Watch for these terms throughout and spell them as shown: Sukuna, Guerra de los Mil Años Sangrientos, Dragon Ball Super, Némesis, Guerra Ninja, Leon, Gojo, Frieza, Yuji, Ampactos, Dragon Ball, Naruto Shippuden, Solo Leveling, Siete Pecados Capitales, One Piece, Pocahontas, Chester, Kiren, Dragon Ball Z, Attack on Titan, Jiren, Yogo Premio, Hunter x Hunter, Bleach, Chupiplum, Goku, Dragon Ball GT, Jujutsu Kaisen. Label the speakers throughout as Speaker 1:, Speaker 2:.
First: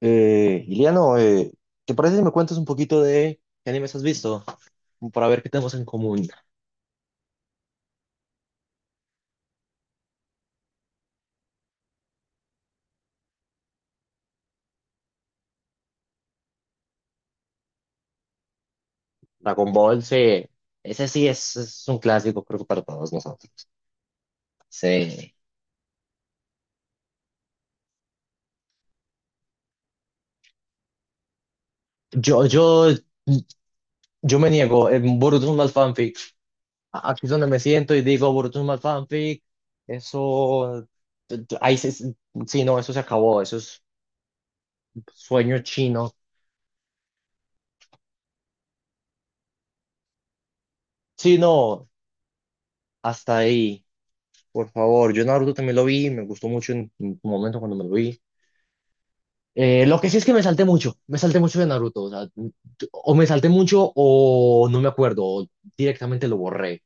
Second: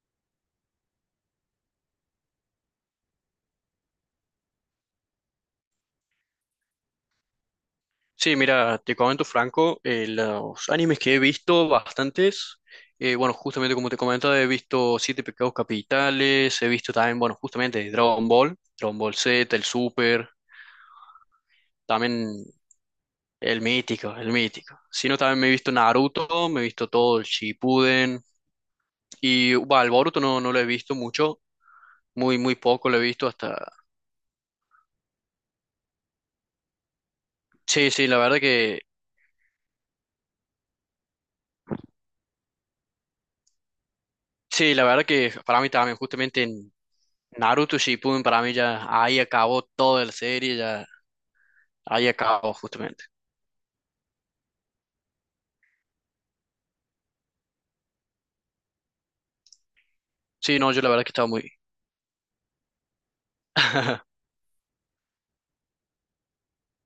Speaker 1: Iliano, ¿te parece si me cuentas un poquito de qué animes has visto? Como para ver qué tenemos en común.
Speaker 2: Sí, mira, te comento Franco, los animes que he visto, bastantes, bueno, justamente como te comentaba, he visto Siete Pecados Capitales, he visto también, bueno, justamente Dragon Ball, Dragon Ball Z, el
Speaker 1: Dragon Ball,
Speaker 2: Super,
Speaker 1: sí. Ese sí es un clásico,
Speaker 2: también
Speaker 1: creo que para todos
Speaker 2: el
Speaker 1: nosotros.
Speaker 2: mítico, el mítico. Si no,
Speaker 1: Sí.
Speaker 2: también me he visto Naruto, me he visto todo el Shippuden, y bueno, el Boruto no, no lo he visto mucho, muy,
Speaker 1: Yo,
Speaker 2: muy poco
Speaker 1: yo,
Speaker 2: lo he visto hasta...
Speaker 1: yo me niego. En Boruto es un mal fanfic. Aquí es donde me
Speaker 2: Sí,
Speaker 1: siento y
Speaker 2: sí, la
Speaker 1: digo,
Speaker 2: verdad
Speaker 1: Boruto es un mal
Speaker 2: que...
Speaker 1: fanfic. Eso. Ahí se, sí, no, eso se acabó. Eso es
Speaker 2: Sí, la verdad que
Speaker 1: sueño
Speaker 2: para mí también,
Speaker 1: chino.
Speaker 2: justamente Naruto Shippuden para mí ya ahí acabó toda la serie, ya
Speaker 1: Sí, no,
Speaker 2: ahí acabó justamente.
Speaker 1: hasta ahí. Por favor, yo Naruto también lo vi, me gustó mucho en un momento cuando me lo vi. Lo que sí es que
Speaker 2: Sí, no, yo la verdad que
Speaker 1: me
Speaker 2: estaba
Speaker 1: salté
Speaker 2: muy...
Speaker 1: mucho de Naruto, o sea, o me salté mucho o no me acuerdo, o directamente lo borré,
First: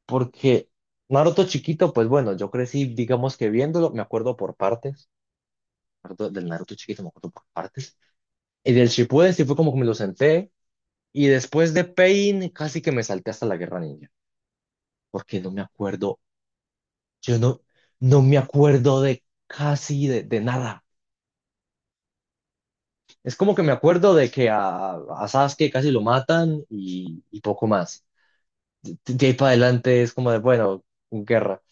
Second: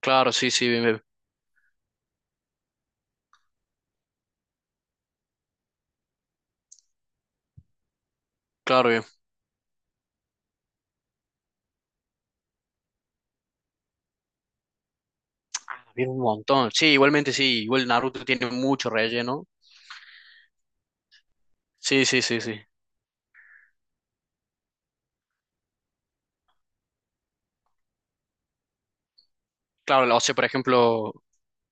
Speaker 2: Claro, sí,
Speaker 1: porque
Speaker 2: sí, bien, bien.
Speaker 1: Naruto chiquito, pues bueno, yo crecí, digamos que viéndolo, me acuerdo por partes, del Naruto chiquito me acuerdo por partes, y del
Speaker 2: Claro, bien.
Speaker 1: Shippuden sí fue como que me lo senté, y después de Pain casi que me salté hasta la Guerra Ninja, porque no me
Speaker 2: Ah, bien un
Speaker 1: acuerdo,
Speaker 2: montón. Sí, igualmente
Speaker 1: yo no,
Speaker 2: sí, igual
Speaker 1: no
Speaker 2: Naruto
Speaker 1: me
Speaker 2: tiene mucho
Speaker 1: acuerdo de
Speaker 2: relleno.
Speaker 1: casi de nada.
Speaker 2: Sí, sí, sí, sí.
Speaker 1: Es como que me acuerdo de que a Sasuke casi lo matan y poco más. De ahí para adelante es
Speaker 2: Claro, o
Speaker 1: como
Speaker 2: sea,
Speaker 1: de,
Speaker 2: por
Speaker 1: bueno,
Speaker 2: ejemplo,
Speaker 1: guerra.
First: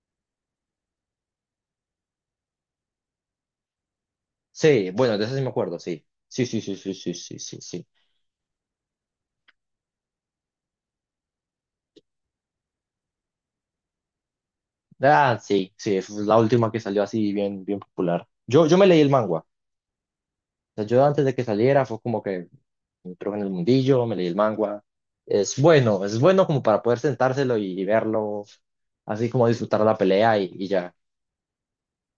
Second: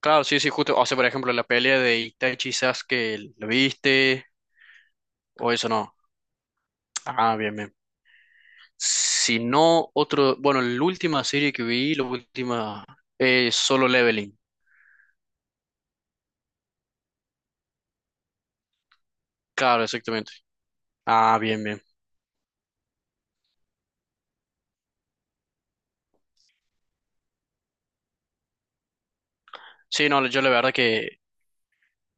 Speaker 2: claro, sí, sí, justo, o sea, por ejemplo, la pelea de Itachi y Sasuke, ¿lo viste?
Speaker 1: Sí, bueno, de eso sí me
Speaker 2: O eso
Speaker 1: acuerdo,
Speaker 2: no.
Speaker 1: sí. Sí, sí, sí, sí, sí,
Speaker 2: Ah,
Speaker 1: sí,
Speaker 2: bien,
Speaker 1: sí,
Speaker 2: bien.
Speaker 1: sí.
Speaker 2: Si no, otro, bueno, la última serie que vi, la última, es Solo Leveling.
Speaker 1: Ah, sí, sí, fue la última que salió así bien, bien popular. Yo me leí el manga. O
Speaker 2: Claro, exactamente.
Speaker 1: sea, yo antes de
Speaker 2: Ah,
Speaker 1: que
Speaker 2: bien, bien.
Speaker 1: saliera fue como que entró en el mundillo, me leí el manga. Es bueno como para poder sentárselo y verlo, así como disfrutar la
Speaker 2: Sí, no,
Speaker 1: pelea
Speaker 2: yo la
Speaker 1: y
Speaker 2: verdad
Speaker 1: ya.
Speaker 2: que,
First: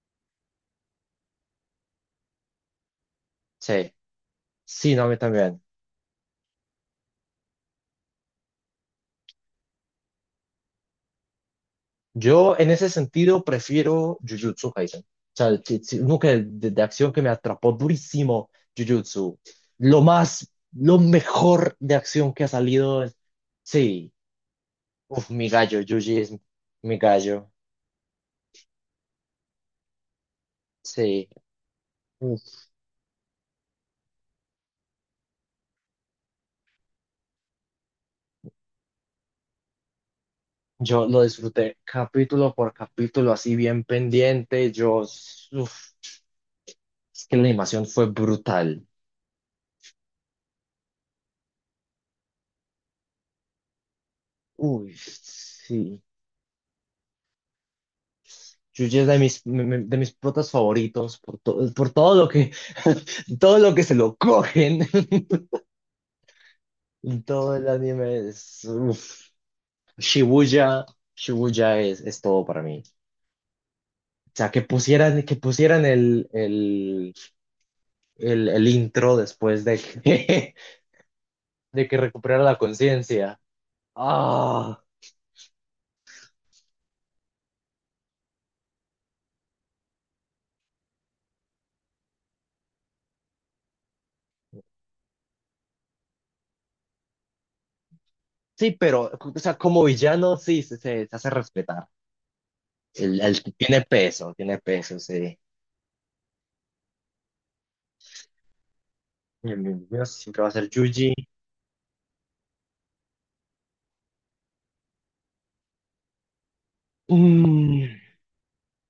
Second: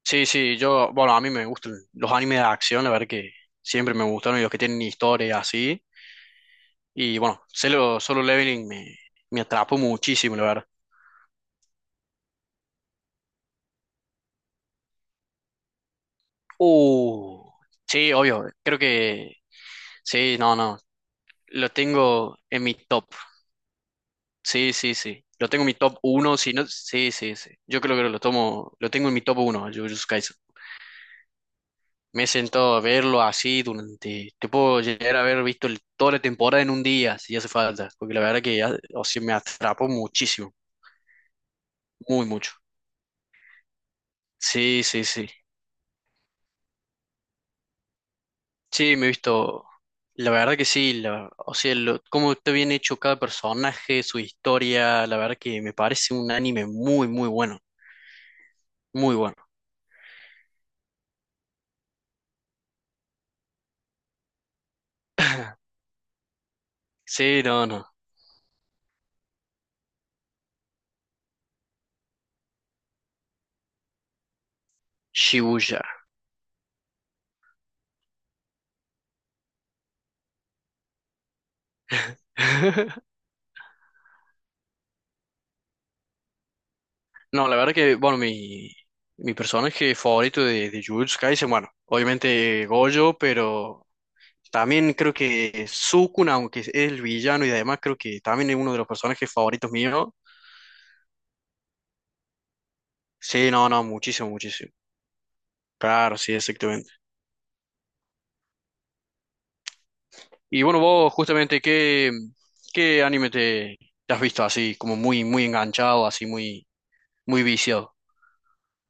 Speaker 2: sí, sí, yo, bueno, a mí me gustan los animes de acción, la verdad que
Speaker 1: Sí,
Speaker 2: siempre me gustaron y los que tienen
Speaker 1: sí, no, a mí
Speaker 2: historia
Speaker 1: también.
Speaker 2: así. Y bueno, Solo Leveling me atrapó muchísimo, la verdad.
Speaker 1: Yo en ese sentido prefiero Jujutsu Kaisen. O sea, uno que de acción que me
Speaker 2: Uh,
Speaker 1: atrapó
Speaker 2: sí, obvio,
Speaker 1: durísimo,
Speaker 2: creo que,
Speaker 1: Jujutsu. Lo
Speaker 2: sí,
Speaker 1: más,
Speaker 2: no, no,
Speaker 1: lo
Speaker 2: lo
Speaker 1: mejor de acción
Speaker 2: tengo
Speaker 1: que ha
Speaker 2: en mi
Speaker 1: salido.
Speaker 2: top,
Speaker 1: Sí,
Speaker 2: sí, sí, sí,
Speaker 1: uf, mi
Speaker 2: lo tengo en mi
Speaker 1: gallo,
Speaker 2: top
Speaker 1: Yuji es
Speaker 2: uno, si no,
Speaker 1: mi
Speaker 2: sí, sí, sí,
Speaker 1: gallo.
Speaker 2: yo creo que lo tomo, lo tengo en mi top uno, Jujutsu Kaisen.
Speaker 1: Sí,
Speaker 2: Me he
Speaker 1: uf,
Speaker 2: sentado a verlo así durante, te puedo llegar a haber visto el toda la temporada en un día, si hace falta, porque la verdad que ya o sea, me atrapó muchísimo,
Speaker 1: yo lo disfruté
Speaker 2: muy mucho.
Speaker 1: capítulo por capítulo, así bien pendiente.
Speaker 2: Sí,
Speaker 1: Yo,
Speaker 2: sí, sí.
Speaker 1: uf, es que la animación fue brutal.
Speaker 2: Sí, me he visto, la verdad que sí, la o sea, lo cómo está bien hecho cada personaje, su
Speaker 1: Uy,
Speaker 2: historia, la verdad que me
Speaker 1: sí.
Speaker 2: parece un anime muy, muy bueno,
Speaker 1: Yuya es
Speaker 2: muy
Speaker 1: de
Speaker 2: bueno.
Speaker 1: mis, de mis protas favoritos por, por todo lo que, todo lo que se lo cogen. En
Speaker 2: Sí,
Speaker 1: todo
Speaker 2: no,
Speaker 1: el
Speaker 2: no,
Speaker 1: anime es, uf. Shibuya, Shibuya es todo para mí. O sea, que
Speaker 2: Shibuya.
Speaker 1: pusieran el intro después de que, de que recuperara la conciencia. Ah,
Speaker 2: No, la verdad que, bueno, mi personaje favorito de Jujutsu Kaisen, bueno, obviamente Gojo, pero también creo que Sukuna, aunque es el villano y además creo que también es
Speaker 1: sí,
Speaker 2: uno de los
Speaker 1: pero,
Speaker 2: personajes
Speaker 1: o sea,
Speaker 2: favoritos
Speaker 1: como
Speaker 2: míos.
Speaker 1: villano, sí, se, se hace respetar.
Speaker 2: Sí, no, no, muchísimo,
Speaker 1: Tiene
Speaker 2: muchísimo.
Speaker 1: peso, sí.
Speaker 2: Claro, sí, exactamente.
Speaker 1: El de siempre va a
Speaker 2: Y
Speaker 1: ser
Speaker 2: bueno,
Speaker 1: Yuji.
Speaker 2: vos justamente, ¿qué, qué anime te, te has visto así, como muy, muy enganchado, así muy, muy
Speaker 1: Mm,
Speaker 2: viciado?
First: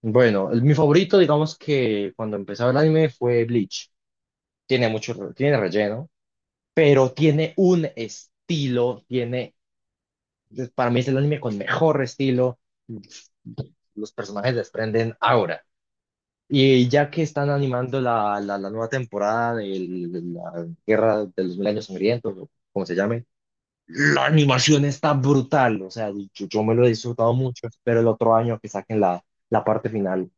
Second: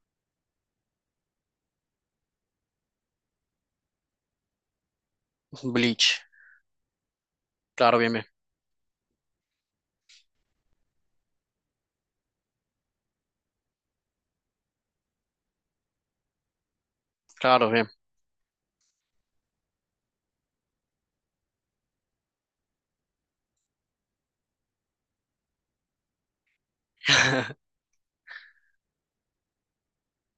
Speaker 1: Bueno, mi favorito, digamos que cuando empezaba el anime fue Bleach. Tiene mucho, tiene relleno,
Speaker 2: Bleach.
Speaker 1: pero tiene un
Speaker 2: Claro, bien, bien.
Speaker 1: estilo, tiene, para mí es el anime con mejor estilo. Los personajes desprenden ahora. Y ya que están
Speaker 2: Claro, bien.
Speaker 1: animando la nueva temporada de la Guerra de los Mil Años Sangrientos, o como se llame, la animación está brutal, o sea, yo me lo he disfrutado mucho, espero el otro año que saquen la, la parte final,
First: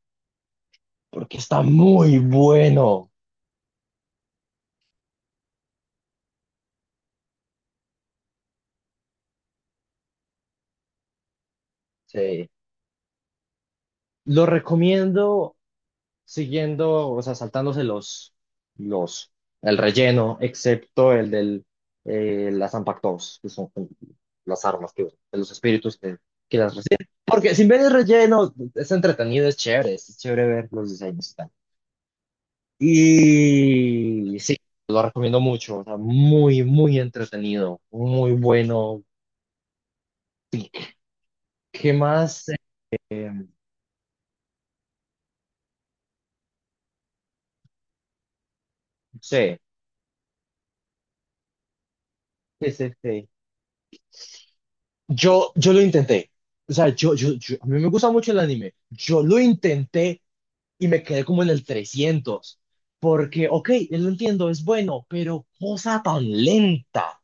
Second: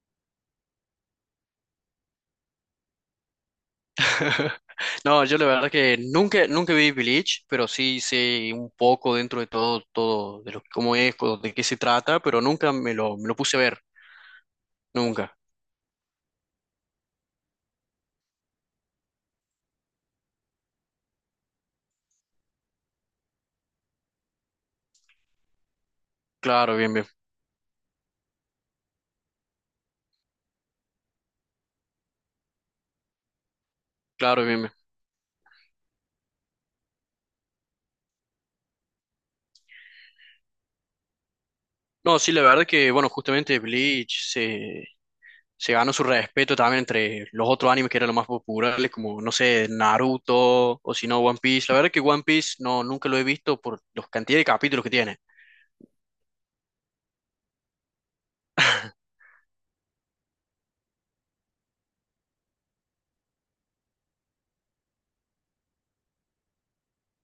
Speaker 1: porque está muy bueno.
Speaker 2: No, yo la verdad que nunca, nunca vi Bleach, pero sí sé un poco dentro de todo, todo, de lo, cómo es, co- de qué se trata, pero
Speaker 1: Sí.
Speaker 2: nunca me lo, me lo puse a ver,
Speaker 1: Lo
Speaker 2: nunca.
Speaker 1: recomiendo siguiendo, o sea, saltándose los, el relleno, excepto el del, las Ampactos, que son las armas que, de los espíritus que las
Speaker 2: Claro, bien, bien,
Speaker 1: reciben. Porque sin ver el relleno, es entretenido, es chévere ver los diseños. Y
Speaker 2: claro,
Speaker 1: sí,
Speaker 2: bien, bien.
Speaker 1: lo recomiendo mucho, o sea, muy, muy entretenido, muy bueno. ¿Qué
Speaker 2: No, sí, la
Speaker 1: más?
Speaker 2: verdad que, bueno,
Speaker 1: Eh,
Speaker 2: justamente se ganó su respeto también entre los otros animes que eran los más populares, como, no
Speaker 1: sí,
Speaker 2: sé, Naruto o si no, One Piece. La verdad que One Piece
Speaker 1: sí,
Speaker 2: no,
Speaker 1: sí,
Speaker 2: nunca lo he
Speaker 1: sí.
Speaker 2: visto por la cantidad de capítulos que tiene.
Speaker 1: Yo lo intenté. O sea, a mí me gusta mucho el anime. Yo lo intenté y me quedé como en el 300. Porque, ok, lo entiendo, es bueno, pero cosa tan lenta.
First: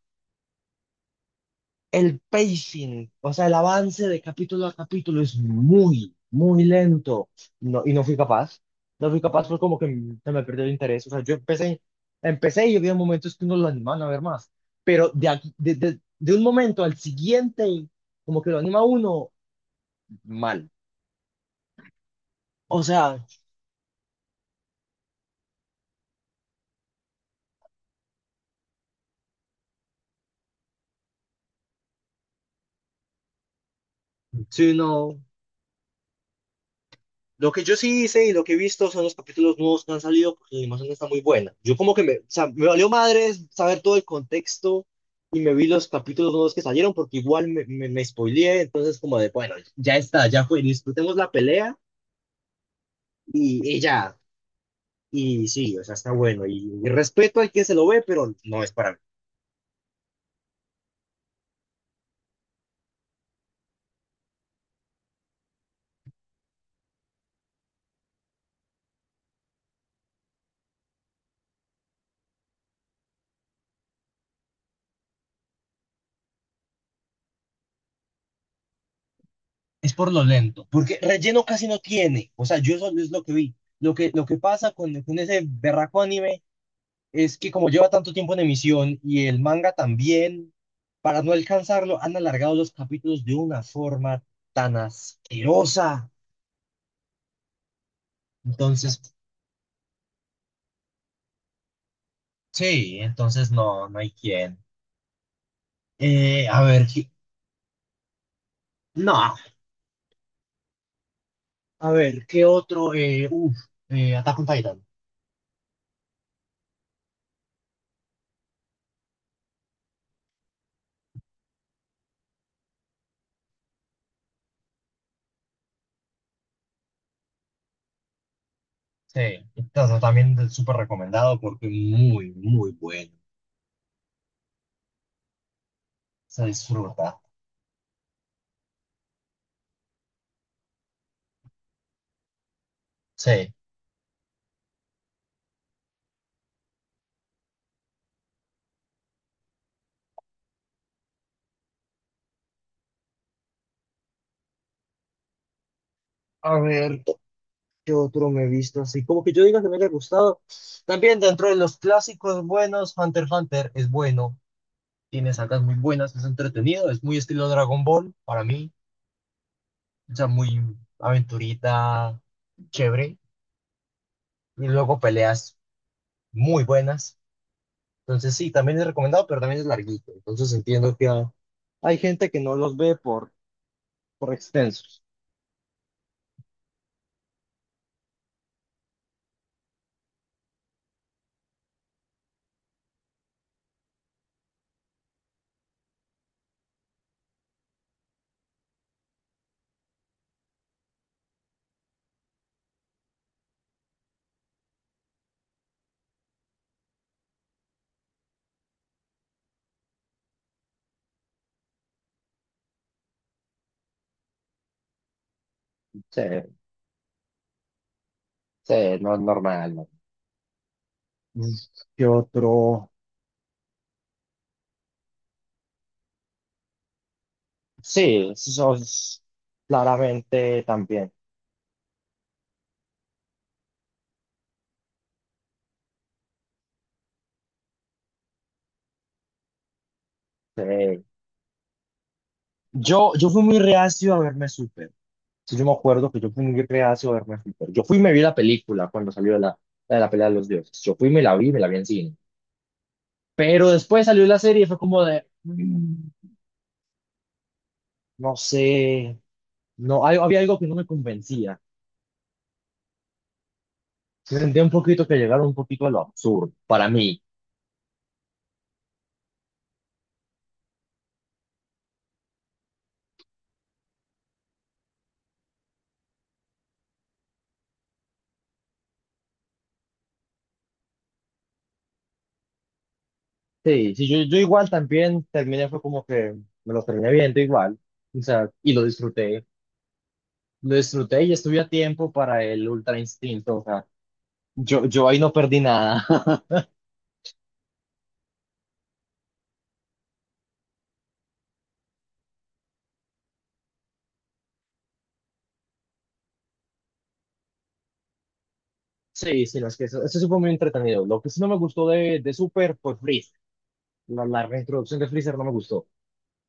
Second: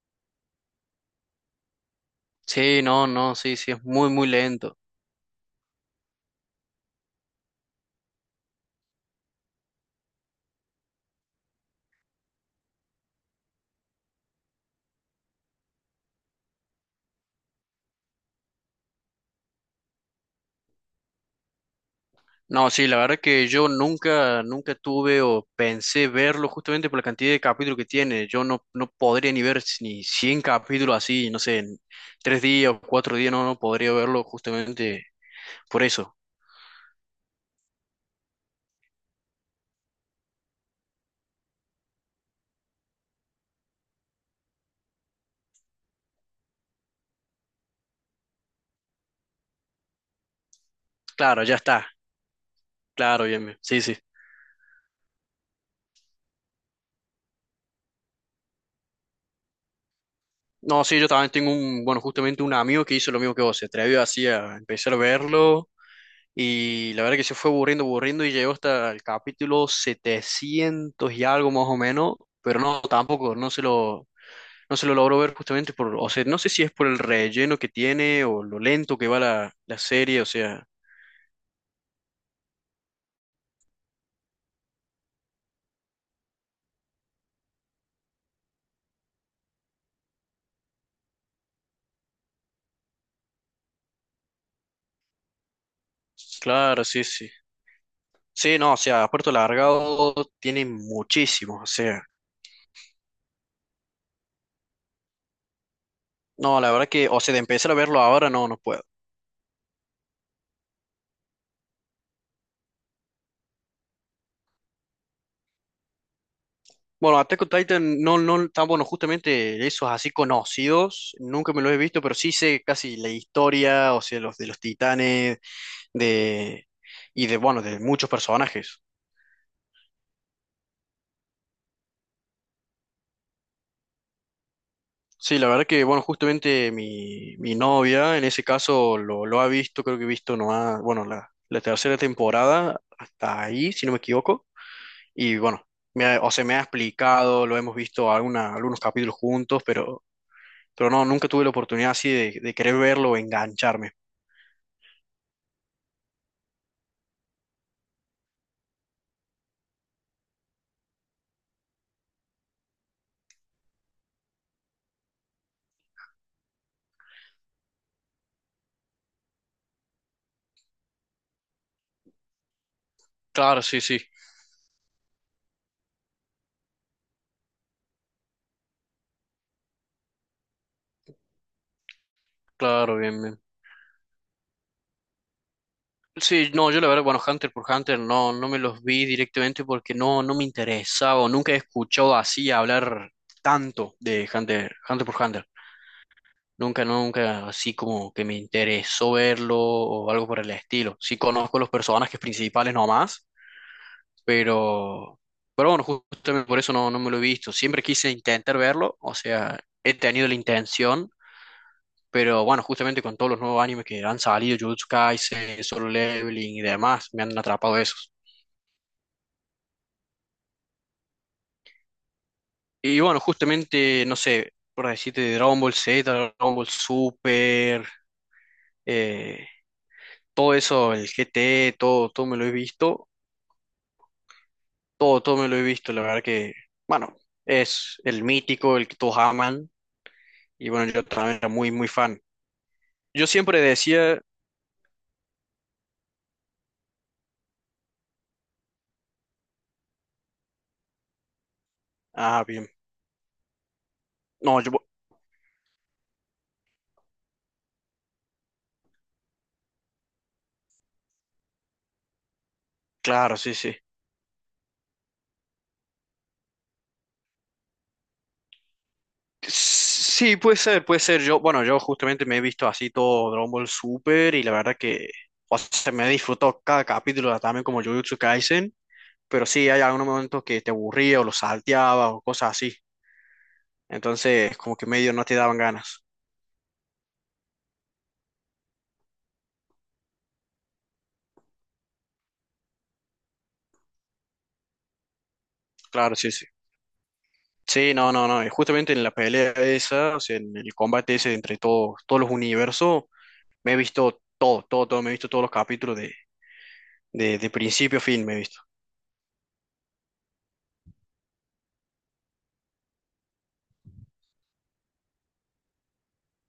Speaker 1: El
Speaker 2: Sí, no,
Speaker 1: pacing, o
Speaker 2: no,
Speaker 1: sea, el
Speaker 2: sí, sí, es
Speaker 1: avance
Speaker 2: muy,
Speaker 1: de
Speaker 2: muy
Speaker 1: capítulo a
Speaker 2: lento.
Speaker 1: capítulo es muy, muy lento. No, y no fui capaz. No fui capaz, fue como que se me perdió el interés. O sea, yo empecé, empecé y había momentos que uno lo animaban a ver más. Pero de, de, de un momento al siguiente, como que lo anima uno mal.
Speaker 2: No,
Speaker 1: O
Speaker 2: sí, la verdad
Speaker 1: sea,
Speaker 2: que yo nunca, nunca tuve o pensé verlo justamente por la cantidad de capítulos que tiene. Yo no, no podría ni ver si- ni 100 capítulos así, no sé, en tres días o cuatro días, no, no podría verlo
Speaker 1: sí,
Speaker 2: justamente
Speaker 1: no.
Speaker 2: por eso.
Speaker 1: Lo que yo sí hice y lo que he visto son los capítulos nuevos que han salido porque la animación está muy buena. Yo como que me, o sea, me valió madres saber todo el contexto y me vi los capítulos nuevos que salieron porque igual me, me spoileé, entonces como de, bueno, ya está, ya fue, disfrutemos la
Speaker 2: Claro, ya
Speaker 1: pelea
Speaker 2: está. Claro, bien, bien.
Speaker 1: y
Speaker 2: Sí, sí.
Speaker 1: ya. Y sí, o sea, está bueno. Y respeto al que se lo ve, pero no es para mí.
Speaker 2: No, sí, yo también tengo un, bueno, justamente un amigo que hizo lo mismo que vos, se atrevió así a empezar a verlo. Y la verdad que se fue aburriendo, aburriendo y llegó hasta el capítulo 700 y algo más o menos, pero no, tampoco, no se lo, no se lo logró ver justamente por, o sea, no sé si es por el relleno que tiene o lo lento que va la
Speaker 1: Es por
Speaker 2: serie,
Speaker 1: lo
Speaker 2: o sea,
Speaker 1: lento, porque relleno casi no tiene. O sea, yo eso es lo que vi. Lo que pasa con ese berraco anime es que como lleva tanto tiempo en emisión y el manga también, para no alcanzarlo, han alargado los capítulos de una forma tan asquerosa.
Speaker 2: claro, sí, sí. Sí, no, o
Speaker 1: Entonces,
Speaker 2: sea, Puerto Largado tiene muchísimos, o sea,
Speaker 1: sí, entonces no, no hay quien.
Speaker 2: no,
Speaker 1: A
Speaker 2: la
Speaker 1: ver,
Speaker 2: verdad
Speaker 1: ¿qué-
Speaker 2: que, o sea, de empezar a verlo ahora no, no puedo.
Speaker 1: no, a ver, ¿qué otro? Attack on Titan.
Speaker 2: Bueno, Attack on Titan no, no tan bueno, justamente esos así conocidos, nunca me los he visto, pero sí sé casi la historia, o sea, los de los titanes, de y de bueno, de muchos personajes.
Speaker 1: Sí, entonces también es súper recomendado porque muy, muy bueno.
Speaker 2: Sí, la verdad que bueno,
Speaker 1: Se
Speaker 2: justamente
Speaker 1: disfruta.
Speaker 2: mi novia en ese caso lo ha visto, creo que he visto nomás, bueno, la tercera temporada hasta
Speaker 1: Sí.
Speaker 2: ahí, si no me equivoco. Y bueno, me ha o sea, me ha explicado, lo hemos visto alguna, algunos capítulos juntos, pero no, nunca tuve la oportunidad así de querer verlo o engancharme.
Speaker 1: A ver. ¿Qué otro me he visto así? Como que yo diga que me haya gustado. También dentro de los clásicos buenos, Hunter x Hunter es bueno. Tiene sacas muy buenas, es entretenido, es muy estilo Dragon Ball para mí. O sea, muy aventurita, chévere.
Speaker 2: Claro, sí, sí,
Speaker 1: Y luego peleas muy buenas. Entonces sí, también es recomendado, pero también es larguito. Entonces entiendo que hay gente que no los ve
Speaker 2: claro, bien, bien.
Speaker 1: por extensos.
Speaker 2: Sí, no, yo la verdad, bueno, Hunter por Hunter no, no me los vi directamente porque no, no me interesaba o nunca he escuchado así hablar tanto de Hunter, Hunter por Hunter. Nunca, nunca, así como que me interesó verlo o algo por el estilo. Sí conozco los personajes principales nomás, pero, pero bueno, justamente por eso no, no me lo he visto. Siempre quise intentar verlo, o sea, he tenido la intención, pero bueno, justamente con todos los nuevos animes que han salido, Jujutsu Kaisen, Solo
Speaker 1: Sí,
Speaker 2: Leveling y demás, me han atrapado esos.
Speaker 1: sí, no es normal. ¿No? ¿Qué otro?
Speaker 2: Y bueno, justamente, no sé, por decirte, de Dragon Ball Z, Dragon Ball Super,
Speaker 1: Sí, eso es
Speaker 2: eh, todo
Speaker 1: claramente
Speaker 2: eso, el
Speaker 1: también.
Speaker 2: G T todo, todo me lo he visto, todo, todo me lo he visto, la verdad que, bueno, es el mítico, el que todos aman, y bueno,
Speaker 1: Eh,
Speaker 2: yo también era muy, muy fan.
Speaker 1: yo,
Speaker 2: Yo
Speaker 1: yo fui muy
Speaker 2: siempre
Speaker 1: reacio a
Speaker 2: decía,
Speaker 1: verme Super. Sí, yo me acuerdo que yo fui muy reacio a verme Super. Yo fui y me vi la película cuando salió la, la de la pelea de los dioses. Yo fui y me la vi en cine.
Speaker 2: ah, bien,
Speaker 1: Pero después salió la
Speaker 2: no,
Speaker 1: serie y
Speaker 2: yo,
Speaker 1: fue como de, no sé, no, había algo que no me convencía.
Speaker 2: claro, sí, sí.
Speaker 1: Se sentía un poquito que llegaron un poquito a lo absurdo para mí.
Speaker 2: Sí, puede ser, puede ser. Yo, bueno, yo justamente me he visto así todo Dragon Ball Super y la verdad que, o sea, me he disfrutado cada capítulo también como Jujutsu Kaisen, pero sí hay algunos momentos que te aburría o lo salteaba o cosas así.
Speaker 1: Sí, sí, yo
Speaker 2: Entonces,
Speaker 1: igual
Speaker 2: como que medio
Speaker 1: también
Speaker 2: no te daban
Speaker 1: terminé, fue
Speaker 2: ganas.
Speaker 1: como que me lo terminé viendo igual. O sea, y lo disfruté. Lo disfruté y estuve a tiempo para el Ultra Instinto. O sea, yo ahí no perdí nada.
Speaker 2: Claro, sí, sí. Sí, no, no, no. Y justamente en la pelea esa, o sea, en el combate ese entre todos, todos los universos, me he visto todo, todo, todo, me he visto todos los capítulos de principio a fin, me he visto.
Speaker 1: Sí, sí, no, es que eso sí fue muy entretenido. Lo que sí no me gustó de Super fue Freeze. La reintroducción de Freezer no me gustó.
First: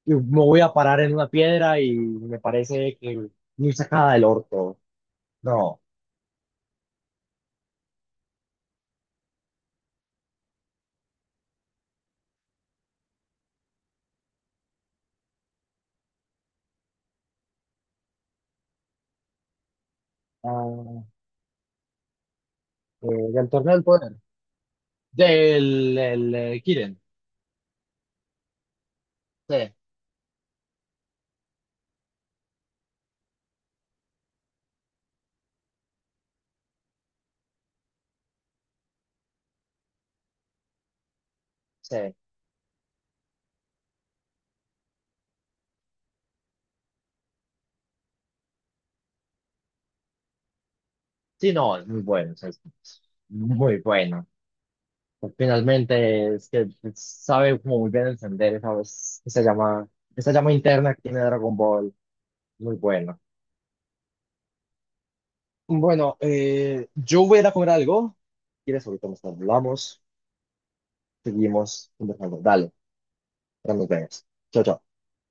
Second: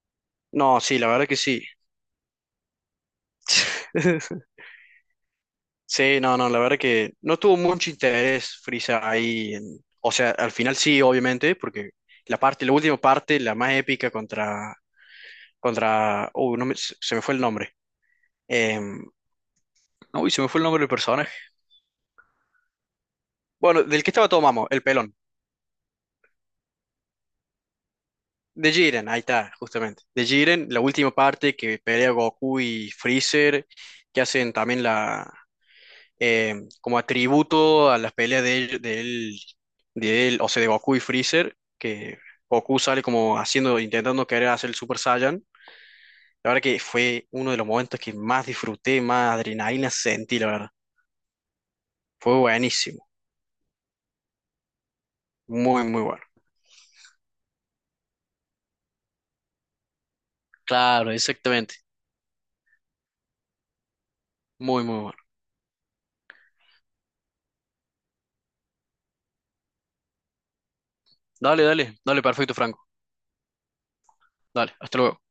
Speaker 1: Y me voy a
Speaker 2: No, sí,
Speaker 1: parar
Speaker 2: la
Speaker 1: en
Speaker 2: verdad
Speaker 1: una
Speaker 2: que sí.
Speaker 1: piedra y me parece que muy sacada del orto. No.
Speaker 2: Sí, no, no, la verdad que no tuvo mucho interés Frieza ahí. En- o sea, al final sí, obviamente, porque la parte, la última parte, la más épica contra, contra, uy, no me- se me fue el nombre. Em, uy, se me fue el nombre del
Speaker 1: Ah,
Speaker 2: personaje.
Speaker 1: del torneo del
Speaker 2: Bueno, del que
Speaker 1: poder.
Speaker 2: estaba todo mamo, el pelón.
Speaker 1: Kiren.
Speaker 2: De Jiren, ahí está,
Speaker 1: Sí,
Speaker 2: justamente. De Jiren, la última parte que pelea Goku y Freezer, que hacen también la eh, como atributo a las peleas de él, de él, de él, o sea, de Goku y Freezer,
Speaker 1: sí.
Speaker 2: que Goku sale como haciendo, intentando querer hacer el Super Saiyan. La verdad que fue uno de los momentos que más disfruté, más adrenalina sentí, la verdad.
Speaker 1: Sí, no, es muy bueno. O
Speaker 2: Fue
Speaker 1: sea, es
Speaker 2: buenísimo,
Speaker 1: muy bueno. Pues,
Speaker 2: muy, muy bueno.
Speaker 1: finalmente, es que sabe como muy bien encender esa, esa llama, esa llama interna que
Speaker 2: Claro,
Speaker 1: tiene Dragon
Speaker 2: exactamente,
Speaker 1: Ball. Muy bueno.
Speaker 2: muy, muy bueno.
Speaker 1: Bueno, yo voy a ir a comer algo. ¿Quieres? Ahorita nos hablamos.
Speaker 2: Dale,
Speaker 1: Seguimos
Speaker 2: dale, dale,
Speaker 1: conversando.
Speaker 2: perfecto,
Speaker 1: Dale,
Speaker 2: Franco.
Speaker 1: ya nos vemos. Chao,
Speaker 2: Dale,
Speaker 1: chao.
Speaker 2: hasta luego.